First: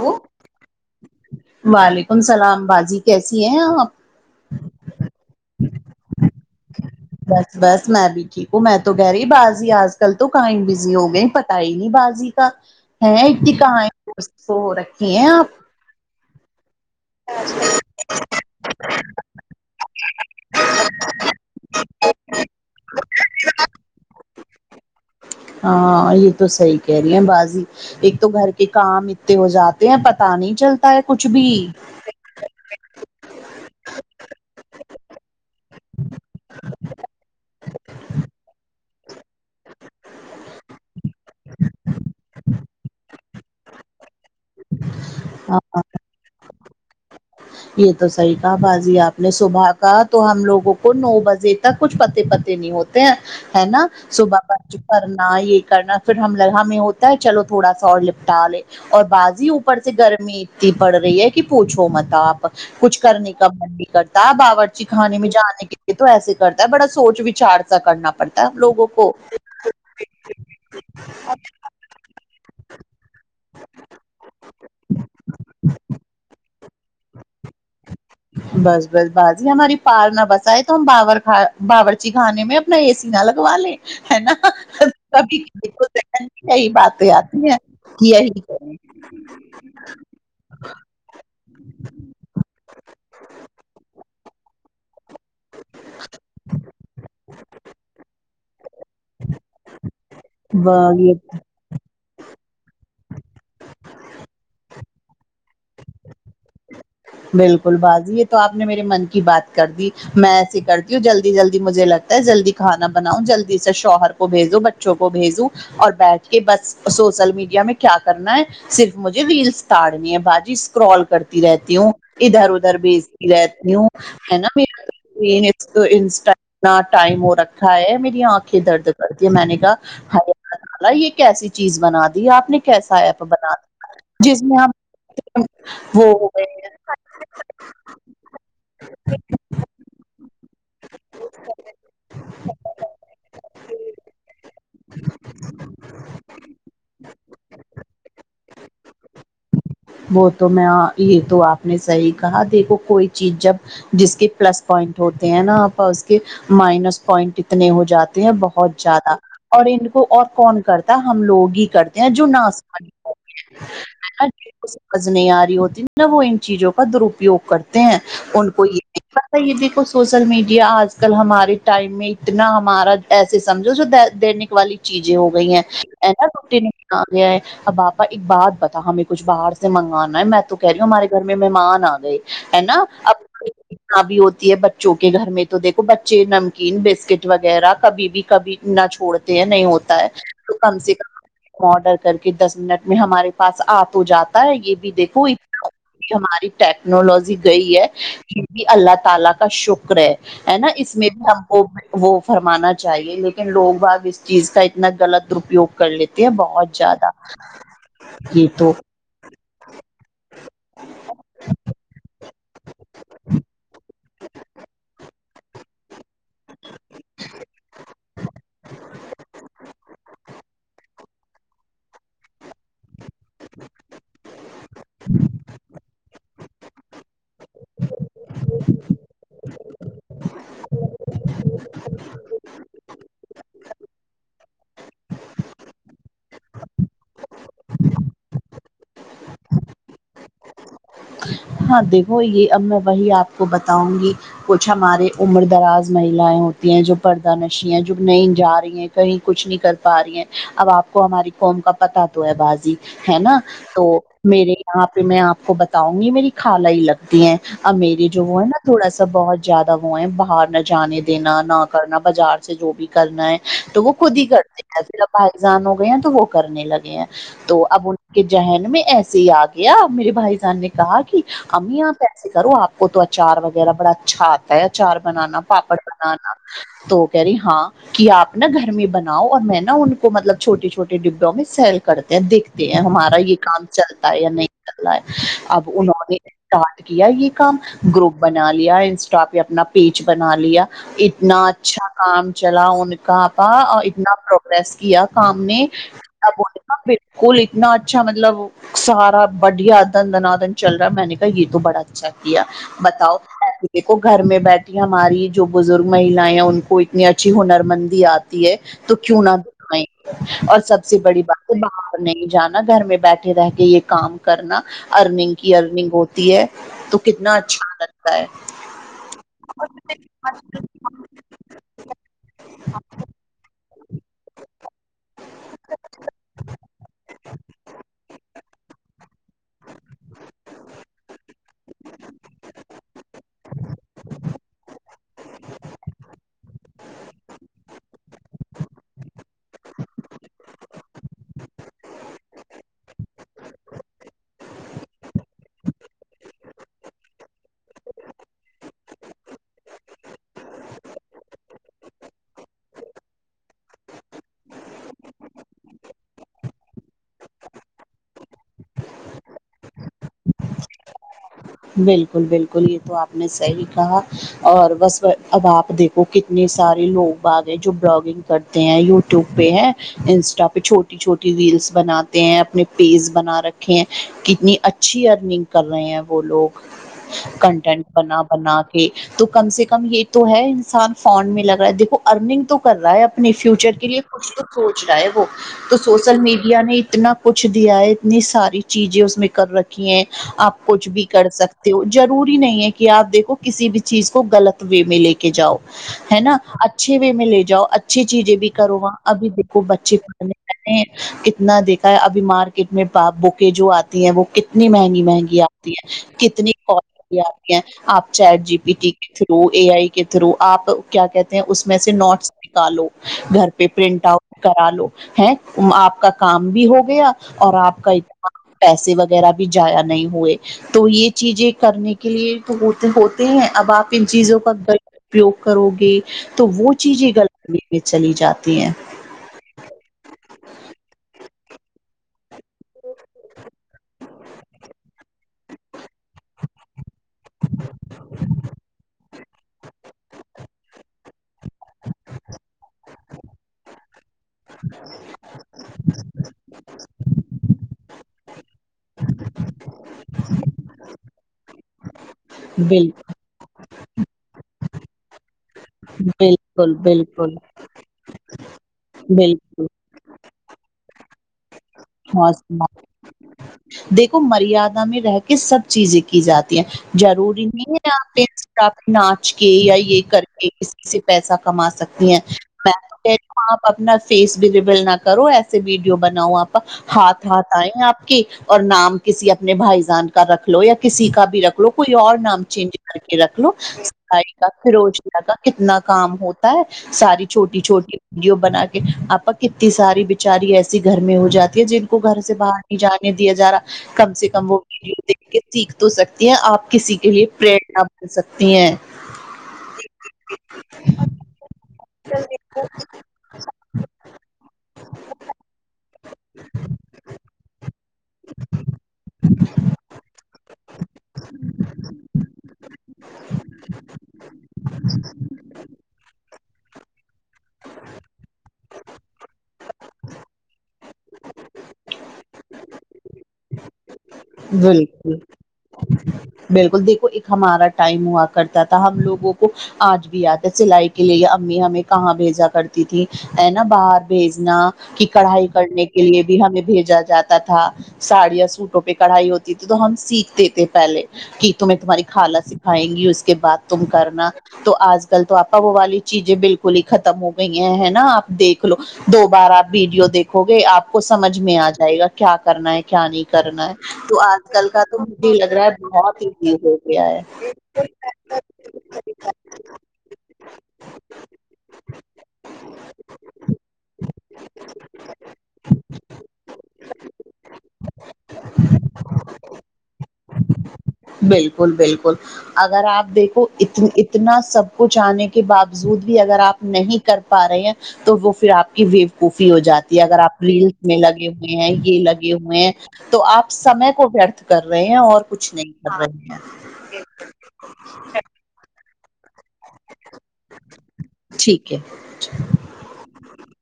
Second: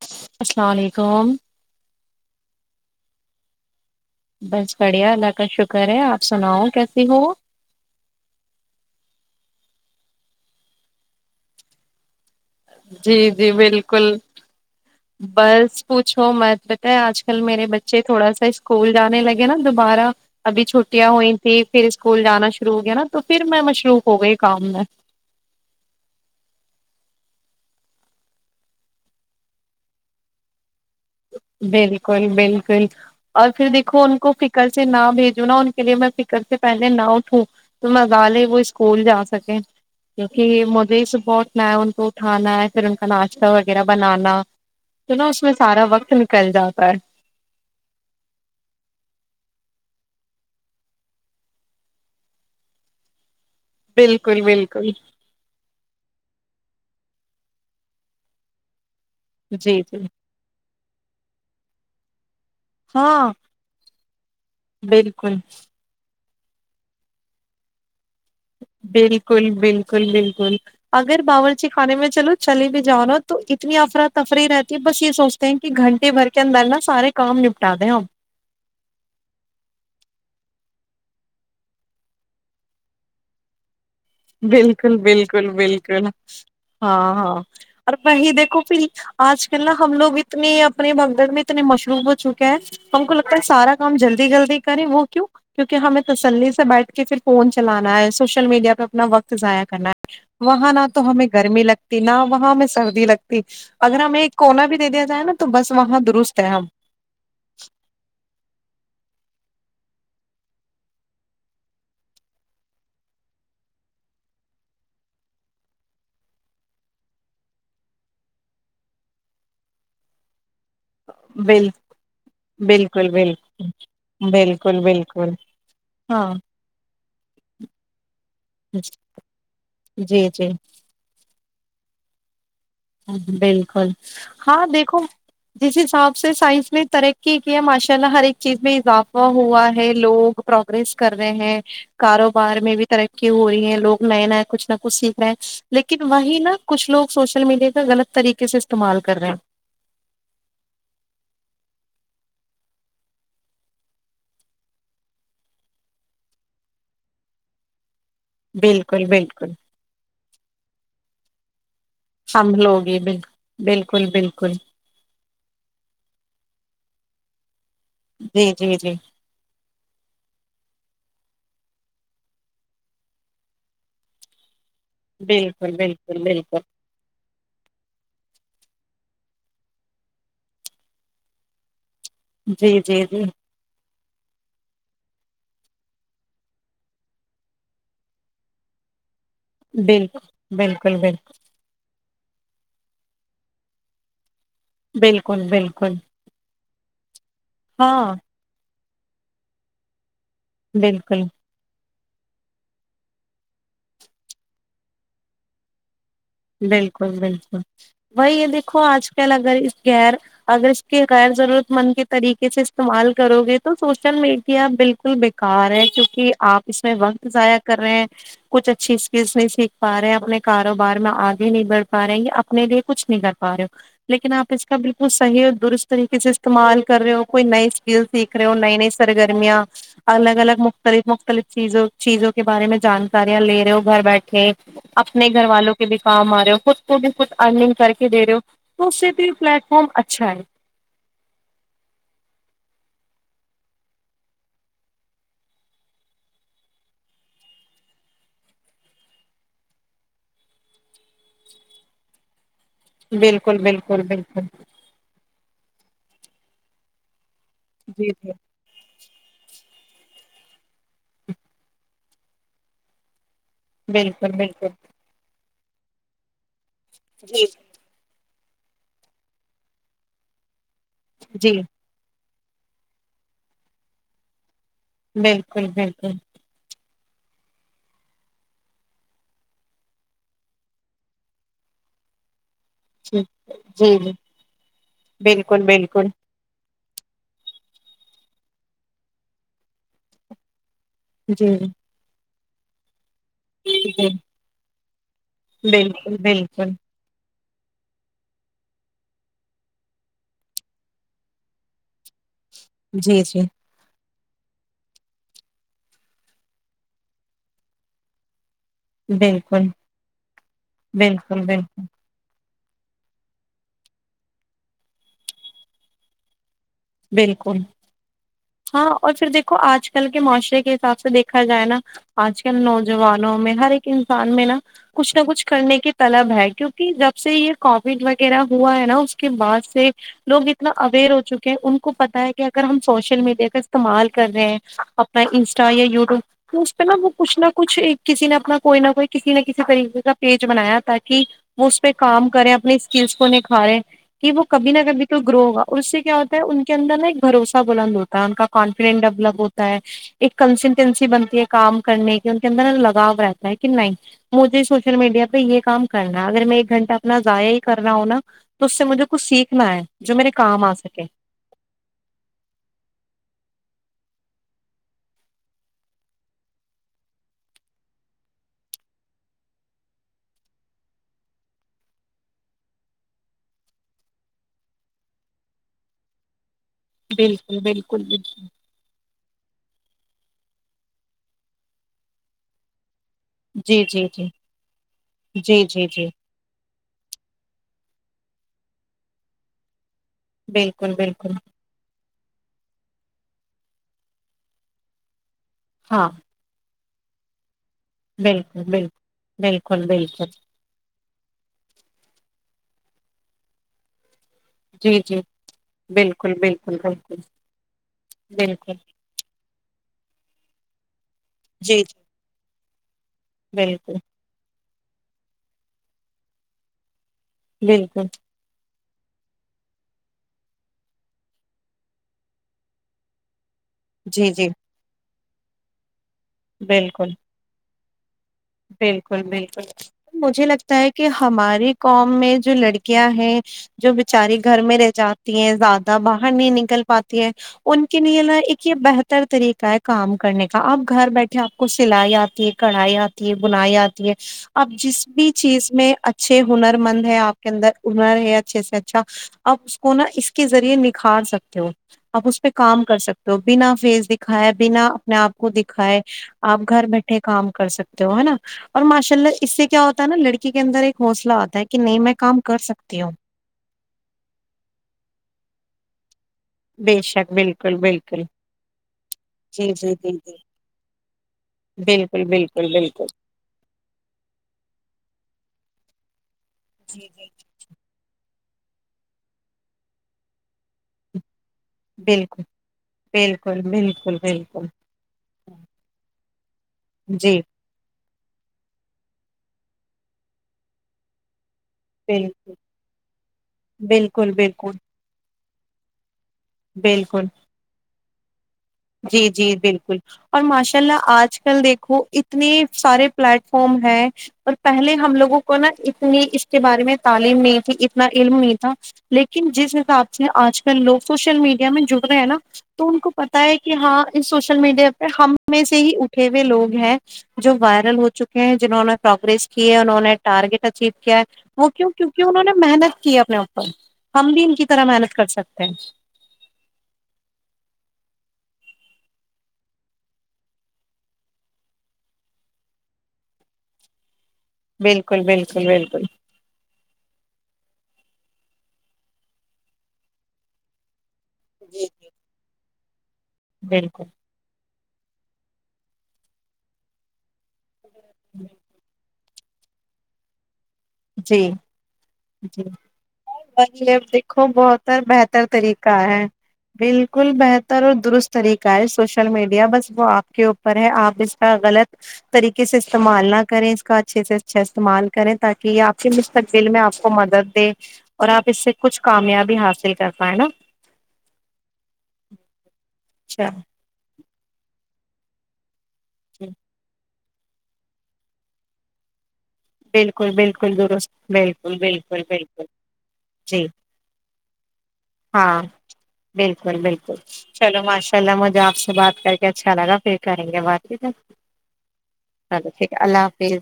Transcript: ہو السلام علیکم وعلیکم السلام باجی کیسی ہیں آپ بس بڑھیا اللہ کا شکر ہے آپ سناؤ کیسی ہو بس بس میں بھی ٹھیک ہوں میں تو گری ہی بازی آج کل تو کہیں بزی ہو گئی پتا ہی نہیں بازی جی ہے جی کی کہاں بالکل درست ہو رکھی ہیں آپ پوچھومت پتا ہے آج کل میرے بچے تھوڑا سا اسکول جانے لگے نا دوبارہ ابھی چھٹیاں ہوئی تھیں پھر اسکول جانا شروع ہو گیا نا تو پھر میں مشروف ہو گئی کام میں ہاں یہ تو صحیح کہہ رہی ہیں باجی ایک تو گھر کے کام اتتے ہو جاتے ہیں پتا نہیں چلتا ہے کچھ بھی بالکل بالکل اور پھر دیکھو ان کو فکر سے نہ بھیجوں نا ان کے لیے میں فکر سے پہلے نہ اٹھوں تو مزہ لے وہ اسکول جا سکے کیونکہ مجھے صبح اٹھنا ہے ان کو اٹھانا ہے پھر ان کا ناشتہ وغیرہ بنانا تو نا اس میں ہاں سارا وقت نکل جاتا ہے یہ تو صحیح کہا باجی آپ نے صبح کا تو ہم لوگوں کو نو بجے تک کچھ پتے پتے نہیں ہوتے پ ہے نا صبح بالکل [unintelligible] بالکل کرھرنا یہ کرنا پھر ہم لگو ہمیں ہوتا ہے چلو تھوڑا سا اور لپٹا لے اور بعض جی اوپر سے گرمی اتنی پڑ رہی ہے کہ پوچھو مت آپ کچھ ہاں کرنے کا من بھی کرتا ہے باورچی خانے میں بالکل جانے کے یہ تو ایسے کرتا ہے بڑا سوچ وچار کرنا پڑتا ہے ہم لوگوں کو بالکل بلکل بلکل بلکل کھانے میں چلو چلے بھی جانو تو اتنی افرا تفری رہتی ہے بس یہ سوچتے ہیں کہ گھنٹے بھر کے اندر نا سارے کام نپٹا دیں آپ بس بس بازی ہماری پارنا بسا آئے تو ہم باور باورچی خانے میں نا اے سی نا لگوا لے بالکل بالکل بالکل ذہن میں یہی باتیں ہاں ہاں آتی ہیں اور کہ وہی یہی دیکھو پھر آج کل نا ہم لوگ اتنے اپنے بگدڑ میں اتنے مشروب ہو چکے ہیں ہم کو لگتا ہے سارا کام جلدی جلدی کریں وہ کیوں کیوںکہ ہمیں تسلی سے بیٹھ کے پھر فون چلانا ہے سوشل میڈیا پہ اپنا وقت ضائع کرنا ہے وہاں نہ تو کریں یہ ہمیں گرمی لگتی نہ وہاں ہمیں سردی لگتی اگر ہمیں کونا بھی دے دیا جائے نا تو بس وہاں درست ہے ہم بالکل باجی یہ تو آپ نے میرے من کی بات کر دی میں ایسے کرتی ہوں جلدی جلدی مجھے لگ جلدی کھانا بناؤں جلدی سے شوہر کو بھیجو بچوں کو بھیجو اور بیٹھ کے بس سوشل میڈیا میں کیا کرنا ہے صرف مجھے ویلس تڑنی ہے باجی اسکرال کرتی بل رہتی ہوں ادھر ادھر بالکل بھیجتی بالکل رہتی ہوں ہے نا بالکل بالکل انسٹا ہاں اتنا ٹائم ہو رکھا ہے میری آنکھیں درد کرتی ہے میں نے کہا جی جی [unintelligible] یہ کیسی چیز بنا دی آپ نے کیسا ایپ بنا بالکل جس میں ہاں دیکھو آپ وہ ہو گئے ہیں ٹھیک ہے ماشاء اللہ ہر ایک چیز میں اضافہ ہوا ہے لوگ پروگریس کر رہے ہیں کاروبار میں بھی ترقی ہو رہی ہے لوگ نئے نئے کچھ نہ کچھ سیکھ رہے ہیں لیکن وہی نہا کچھ لوگ سوشل میڈیا کا غلط طریقے سے استعمال کر رہے ہیں وہ تو میں یہ تو آپ نے صحیح کہا دیکھو کوئی چیز جب جس کے پلس پوائنٹ ہوتے ہیں نا آ اس کے مائنس پوائنٹ اتنے ہو جاتے ہیں بہت بالکل زیادہ بالکل اور ان کو اور کون کرتا ہم لوگ ہی کرتے یہ جو ہم نس [inaudible] لوگ ہی بال بالکل بالکل نہیں آ رہی ہوتی نہ وہ ان چیزوں کا درپیوگ کرتے ہیں ان جی کو جی جی یہ یہ دیکھو سوشل میڈیا آج کل ہمارے ٹائم میں اتنا ہمارا ایسے سمجھو جو دینک والی چیزیں ہو گئی ہیں بالکل ہے بالکل نا بالکل روٹی ن آ گیا ہے اب آپا ایک بات بتاو ہمیں کچھ باہر سے منگانا ہے میں تو کہہ رہی ہوں ہمارے گھر میں مہمان آ گئے ہے جی نا جی جی اب ابی ہوتی ہے بچوں کے گھر میں تو دیکھو بچے نمکین بسکٹ وغیرہ کبھی بھی کبھی نہ چھوڑتے ہیں نہیں ہوتا ہے بالکل تو کم سے بالکل بالکل کم آرڈر کر کے دس منٹ میں ہمارے پاس آ تو جاتا ہے یہ بھی دیکھو بالکل بالکل ہماری ٹیکنالوجی گئی ہے ہاں کیوں کے اللہ تعالی کا شکر ہے ہے نا اس میں بالکل بھی ہم وہ وہ فرمانا چاہیے لیکن لوگ باز اس چیز کا اتنا غلط درپوگ کر لیتے ہیں بہت زیادہ بالکل بالکل وہی یہ تو دیکھو آج اگر اس غیر اگر اس کے غیر ضرورت مند کے طریقے سے استعمال کرو گے تو سو شل میڈیا بالکل بیکار ہے کیونکہ آپ اس میں وقت ضائع کر رہے ہیں کچھ اچھی اسکلس نہیں سیکھ پا رہے ہیں اپنے کاروبار میں آگے نہیں بڑھ پا رہے ہیں یا اپنے لیے کچھ نہیں کر پا رہے ہو لیکن آپ اس کا بالکل صحیح اور درست طریقے سے استعمال کر رہے ہو کوئی نئی اسکل سیکھ رہے ہو نئی نئی سرگرمیاں الگ الگ مختلف مختلف چیزوں چیزوں کے بارے میں جانکاریاں لے رہے ہو گھر بیٹھے اپنے گھر والوں کو بھی کام آ رہے ہو خود کو بھی کچھ ارنگ کر کے دے رہے ہو تو اس سے بھی یہ پلیٹ فارم اچھا ہے ہاں دیکھو یہ اب میں وہی آپ کو بتاؤں گی کچھ ہمارے عمر دراز محیلائیں ہوتی ہیں جو پردہ نشیا ہیں جو نہیں جا رہی ہیں کہیں کچھ نہیں کر پا رہی ہیں اب آپ کو ہماری قوم کا پتا تو ہے باجی ہے نا بالکل تو بالکل بالکل میرے یہاں پہ میں آپ کو بتاؤں گی میری خالہ ہی لگتی ہیں ا میری جی جو جی وہ ہے نا تھوڑا سا بہت زیادہ وہ ہے باہر نہ جانے دینا نہ کرنا بازار سے جو بھی کرنا ہے تو وہ خود ہی بالکل کرتے بالکل ہیں پ اب بائیزان ہو گئے ہیں تو وہ کرنے لگ تے ہے جی تو اب ان کے ذہن میں ایسے ہی آ گیا میرے بھائی جان نے کہا کہ جی امی آپ ایسے کرو آپ کو تو اچار وغیرہ بڑا اچھا ہےاچار بنانا بالکل پاپڑ بالکل بنانا تو کہہ رہی ہاں کہ آپ نا گھر میں بناؤ اور میں نا ان کو مطلب چھوٹے چھوٹے ڈبوں میں سیل کردیتی ہمارا جی یہ کام جی چلتا جی ہے یا نہیں چل رہا ہے بالکل اب بالکل انہوں نے اسٹارٹ کیا یہ کام گروپ بنا لیا انسٹا پہ اپنا پیج بنا لیا اتنا جی اچھا کام چلا ان کا جی اتنا پروگریس کیا سامنے بالکل بالکل [unintelligible] کول اتنا اچھا مطلب سارا بڑھیا دھن دنادن چل رہا ہے میں نے کہا یہ تو بڑا اچھا کیا بتاؤ جی جی دیکھو گھر میں بیٹھی ہماری جو بزرگ محلائی ان کو اتنی اچھی ہنر مندی آت ہے تو کیوں نہ بالکل دکھائیں گے اور سب سے بڑی بالکل بات ہے بالکل باہر نہیں جانا گھر میں بیٹھے رہ کے یہ کام کرنا ارننگ کی ارننگ ہوتی ہے تو کتنا بالکل اچھا لتا ہاں اور پھر دیکھو آج کل کے معاشرے کے حساب سے دیکھا جائے نا آج کل نوجوانوں میں ہر ایک انسان میں نا کچھ نہ کچھ کرنے کی طلب ہے کیونکہ جب سے یہ کووڈ وغیرہ ہوا ہے نا اس کے بعد سے لوگ اتنا اویئر ہو چکے ہیں ان کو پتا ہے کہ اگر ہم سوشل میڈیا کا استعمال کر رہے ہیں اپنا انسٹا یا یوٹیوب تو اس پہ نا وہ کچھ نہ کچھ ایک کسی نے اپنا کوئی نہ کوئی کسی نہ کسی طریقے کا پیج بنایا تاکہ کی وہ اس پہ کام کریں اپنی اسکلس کو نکھاریں کہ وہ کبھی نہ کبھی تو گرو ہوگا اس سے کیا ہوتا ہے ان کے اندر نا ایک بھروسہ بلند ہوتا ہے تا ان کا کانفیڈینس ڈیولپ ہوتا ہے ایک کنسیٹنسی بنتی ہے کام کرنے کی ان کے اندر لگاؤ رہتا ہے کہ نہی مجھے سوشل میڈیا پہ یہ کام کرنا ہے اگر میں ایک گھنٹہ اپنا ضایع ہی کر رہا ہوں نا تو اس سے مجھے کچھ سیکھنا ہے جو میرے کام آ سکے بالکل بالکل یہ تو آپ نے صحیح کہا اور بس اب آپ دیکھو کتنے سارے لوگ آگئے جو بلگنگ کرتے ہیں یوٹیوب پہ ہیں انسٹا پہ چھوٹی چھوٹی ریلس بناتے ہیں اپنے پیز بنا رکھے ہیں کتنی ا چھی ارننگ کر رہے ہیں وہ لوگ بالکل کنٹینٹ بالکل بنا بالکل بنا کے تو کم سے کم یہ تو ہے انسان فون میں لگا ہے دیکھو ارننگ تو کر رہا ہے اب اپنے فیوچر جی کے لیے جی کچھ جی تو سوچ رہا ہے وہ جی تو جی جی سوشل میڈیا نے اتنا کچھ دیا ہے اتنی ساری چیزیں اس میں کر رکھی ہیں آپ کچھ بالکل بھی کر بالکل سکتے ہو ضروری نہیں ہے کہ آپ دیکھو کسی بھی چیز کو غلط وے میں لے کے جاؤ ہاں ہے نا اچھے وے میں لے جاؤ اچھی چیزیں بھی بالکل کرو بالکل وہاں ابھی دیکھو بالکل بچے بالکل پڑھنے کتنا دیکھا ہے ابھی مارکیٹ میں با بکیں جو آتی ہیں وہ ک تنی جی مہنگی جی مہنگی آتی ہیں بالکل کتنی بالکل کالیں بالکل آتی ہیں آپ چیٹ جی پی بالکل ٹی کے تھرو اے آئی کے تھرو آپ کیا کہتے ہیں اس میں جی سے جی نوٹس نکالو گھر پہ بالکل پرنٹ آؤٹ کرا لو ہے آپ کا کام بھی ہو گیا اور آپ کا بالکل اس بار پیسے وغیرہ بھی جایا نہیں ہوئے تو یہ چیزیں کرنے کے لیے تو ہوتے ہیں اب آپ ان جی چیزوں جی کا پریوگ کرو گے تو وہ بالکل چیزیں گلی میں چلی جاتی ہیں بالکل بالکل مجھے لگتا ہے کہ ہماری قوم میں جو لڑکیاں ہیں جو بچاری گھر میں رہ جاتی ہیں زیادہ باہر نہیں نکل پاتی ہے ان کے لیے نا ایک یہ بہتر بہتر طریقہ ہے کام کرنے کا اب گھر بیٹھے آپ کو سلائی آتی ہے کڑھائی آتی ہے بنائی آتی ہے آپ جس بھی چیز میں ا چھے ہنر مند ہے آپ کے اندر ہنر ہے اچھے سے اچھا آپ اس کو نا اس کے ذریعے نکھار سکتے ہو آپ اس پہ کام بال کر سکتے ہو بنا فیز دکھائے بنا اپنے آپ کو دکھائے آپ بالکل گھر بیٹھے بالکل کام کر سک تے ہو ہے نا اور ماشاء اللہ اس بالکل سے کیا ہوتا ہے نا لڑکی کے اندر ایک حوصلہ آتا ہے کہ نہیں میں تو کام کر ہاں سکتی ہوں دیکھو مریادا میں رہ کے سب چیزیں کی جاتی ہیں بے شک ضروری نہیں بالکل ہے کہ بالکل آپ آپ ناچ کے جی یا جی یہ جی کر جی کے اسکلز سے پیسہ کما سکتی ہیں بالکل بالکل بالکل آپ اپنا فیس بھی رییل نہ کرو ایسے ویڈیو بناؤ آپ جی ہاتھ ہاتھ آئیں آپ کے اور نام کسی اپنے بھائی جان کا رکھ لو یا کسی کا بھی رکھ لو کوئی اور جی نام چینج کر کے رکھ لو بالکل بالکل بالکل صفائی کا بالکل [unintelligible] کا کتنا کام ہو تا ہے ہاں ساری جی چھوٹی چھوٹی ویڈیو بنا کے آپ کتنی ساری بچاری ایسی گھر میں ہو جاتی ہے جن کو گھر سے بالکل باہر نہیں جانے دیا جا رہا کم سے بالکل کم وہ بالکل ویڈیو دیکھ کے سیکھ تو سکتی ہیں آپ کسی کے لیے بالکل پریرنا مل سکتی ہیں جی جی بالکل اور ماشاء اللہ آج کل دیکھو اتنے سارے پلیٹ فارم ہیں اور پہلے ہم لوگوں کو نا اتنی اس کے بارے میں تعلیم نہیں تھی ان تنا علم نہیں تھا لیکن جس حساب سے آج کل لوگ سوشل میڈیا میں جڑ رہے ہیں نا تو ان کو پتا ہے کہ ہاں اس سوشل میڈیا پہ ہم میں سے ہی اٹھے ہوئے لوگ ہیں جو وائرل ہو چکے ہیں جنہوں نے پروگریس کی ہے انہوں نے ٹارگیٹ اچیو کیا وہ کیوں کیونک انہوں نے محنت کی ہے اپنے اوپر ہم بھی ان کی طرح محنت بالکل کر سکتے ہیں بالکل دیکھو ایک ہمارا ٹائم ہوا کرتا تھا ہم لوگوں کو آج بھی یاد ہے سلائی کے لیے امی ہمیں کہاں بھیجا کرتی تھی ہے نا باہر بھیجنا کہ بالکل کڑھائی بالکل کرنے کے بالکل لیے بھی ہمیں بھیجا جاتا تھا ساڑیا سوٹوں پہ کڑھائی ہوتی تھی تو ہم سیکھتے تھے پہلے کہ تمہیں تمہاری خالا سکھائیں گی کے بات تم بالکل کرنا تو آج کل تو آپ والی چیزیں بالکل ہی ختم ہو گئی ہیں نا آپ دیکھ لو دو بار آپ ویڈیو دیکھ ہو گے آپ کو جی سمجھ میں آ جائے گا کیا جی کرنا ہے کیا نہیں کرنا ہے تو دیکھو آج کل کا بہتر تو مجھے بہتر لگ رہا طریقہ بہت ہے ایزی ہو گیا ہے بالکل بہتر اور درست طریقہ ہے سوشل میڈیا بس وہ آپ کے اوپر ہے آپ اس کا غلط طریقے سے استعمال نہ کریں اس کا اچھے سے اچھا استعمال کریں تاکہ کہ آپ کے مستقبل میں آپ کو مدد دے اور آپ اس سے کچھ کامیابی حاصل کر پائیں نا بالکل بالکل اگر آپ دیکھو اچھا اتنی ات اتنا سب کچھ آنے کے باوجود بھی اگر آپ نہیں کر پا رہے ہیں تو وہ پھر آپ کی ویو کوفی ہو جاتی یہ اگر بالکل آپ ریلس بالکل میں درست لگے ہوئے ہیں بالکل یہ بالکل لگے بالکل ہوئے ہیں تو آپ جی سمے کو ورتھ کر رہے ہیں اور کچھ ہاں نہیں کر رہے بالکل ہیں چلو ماشاء اللہ مجھے آپ سے بات کر کے اچھا لگا پھر کریں گے بات ٹھیک ہے ٹھیک ہے چلو ٹھیک ہے اللہ حافظ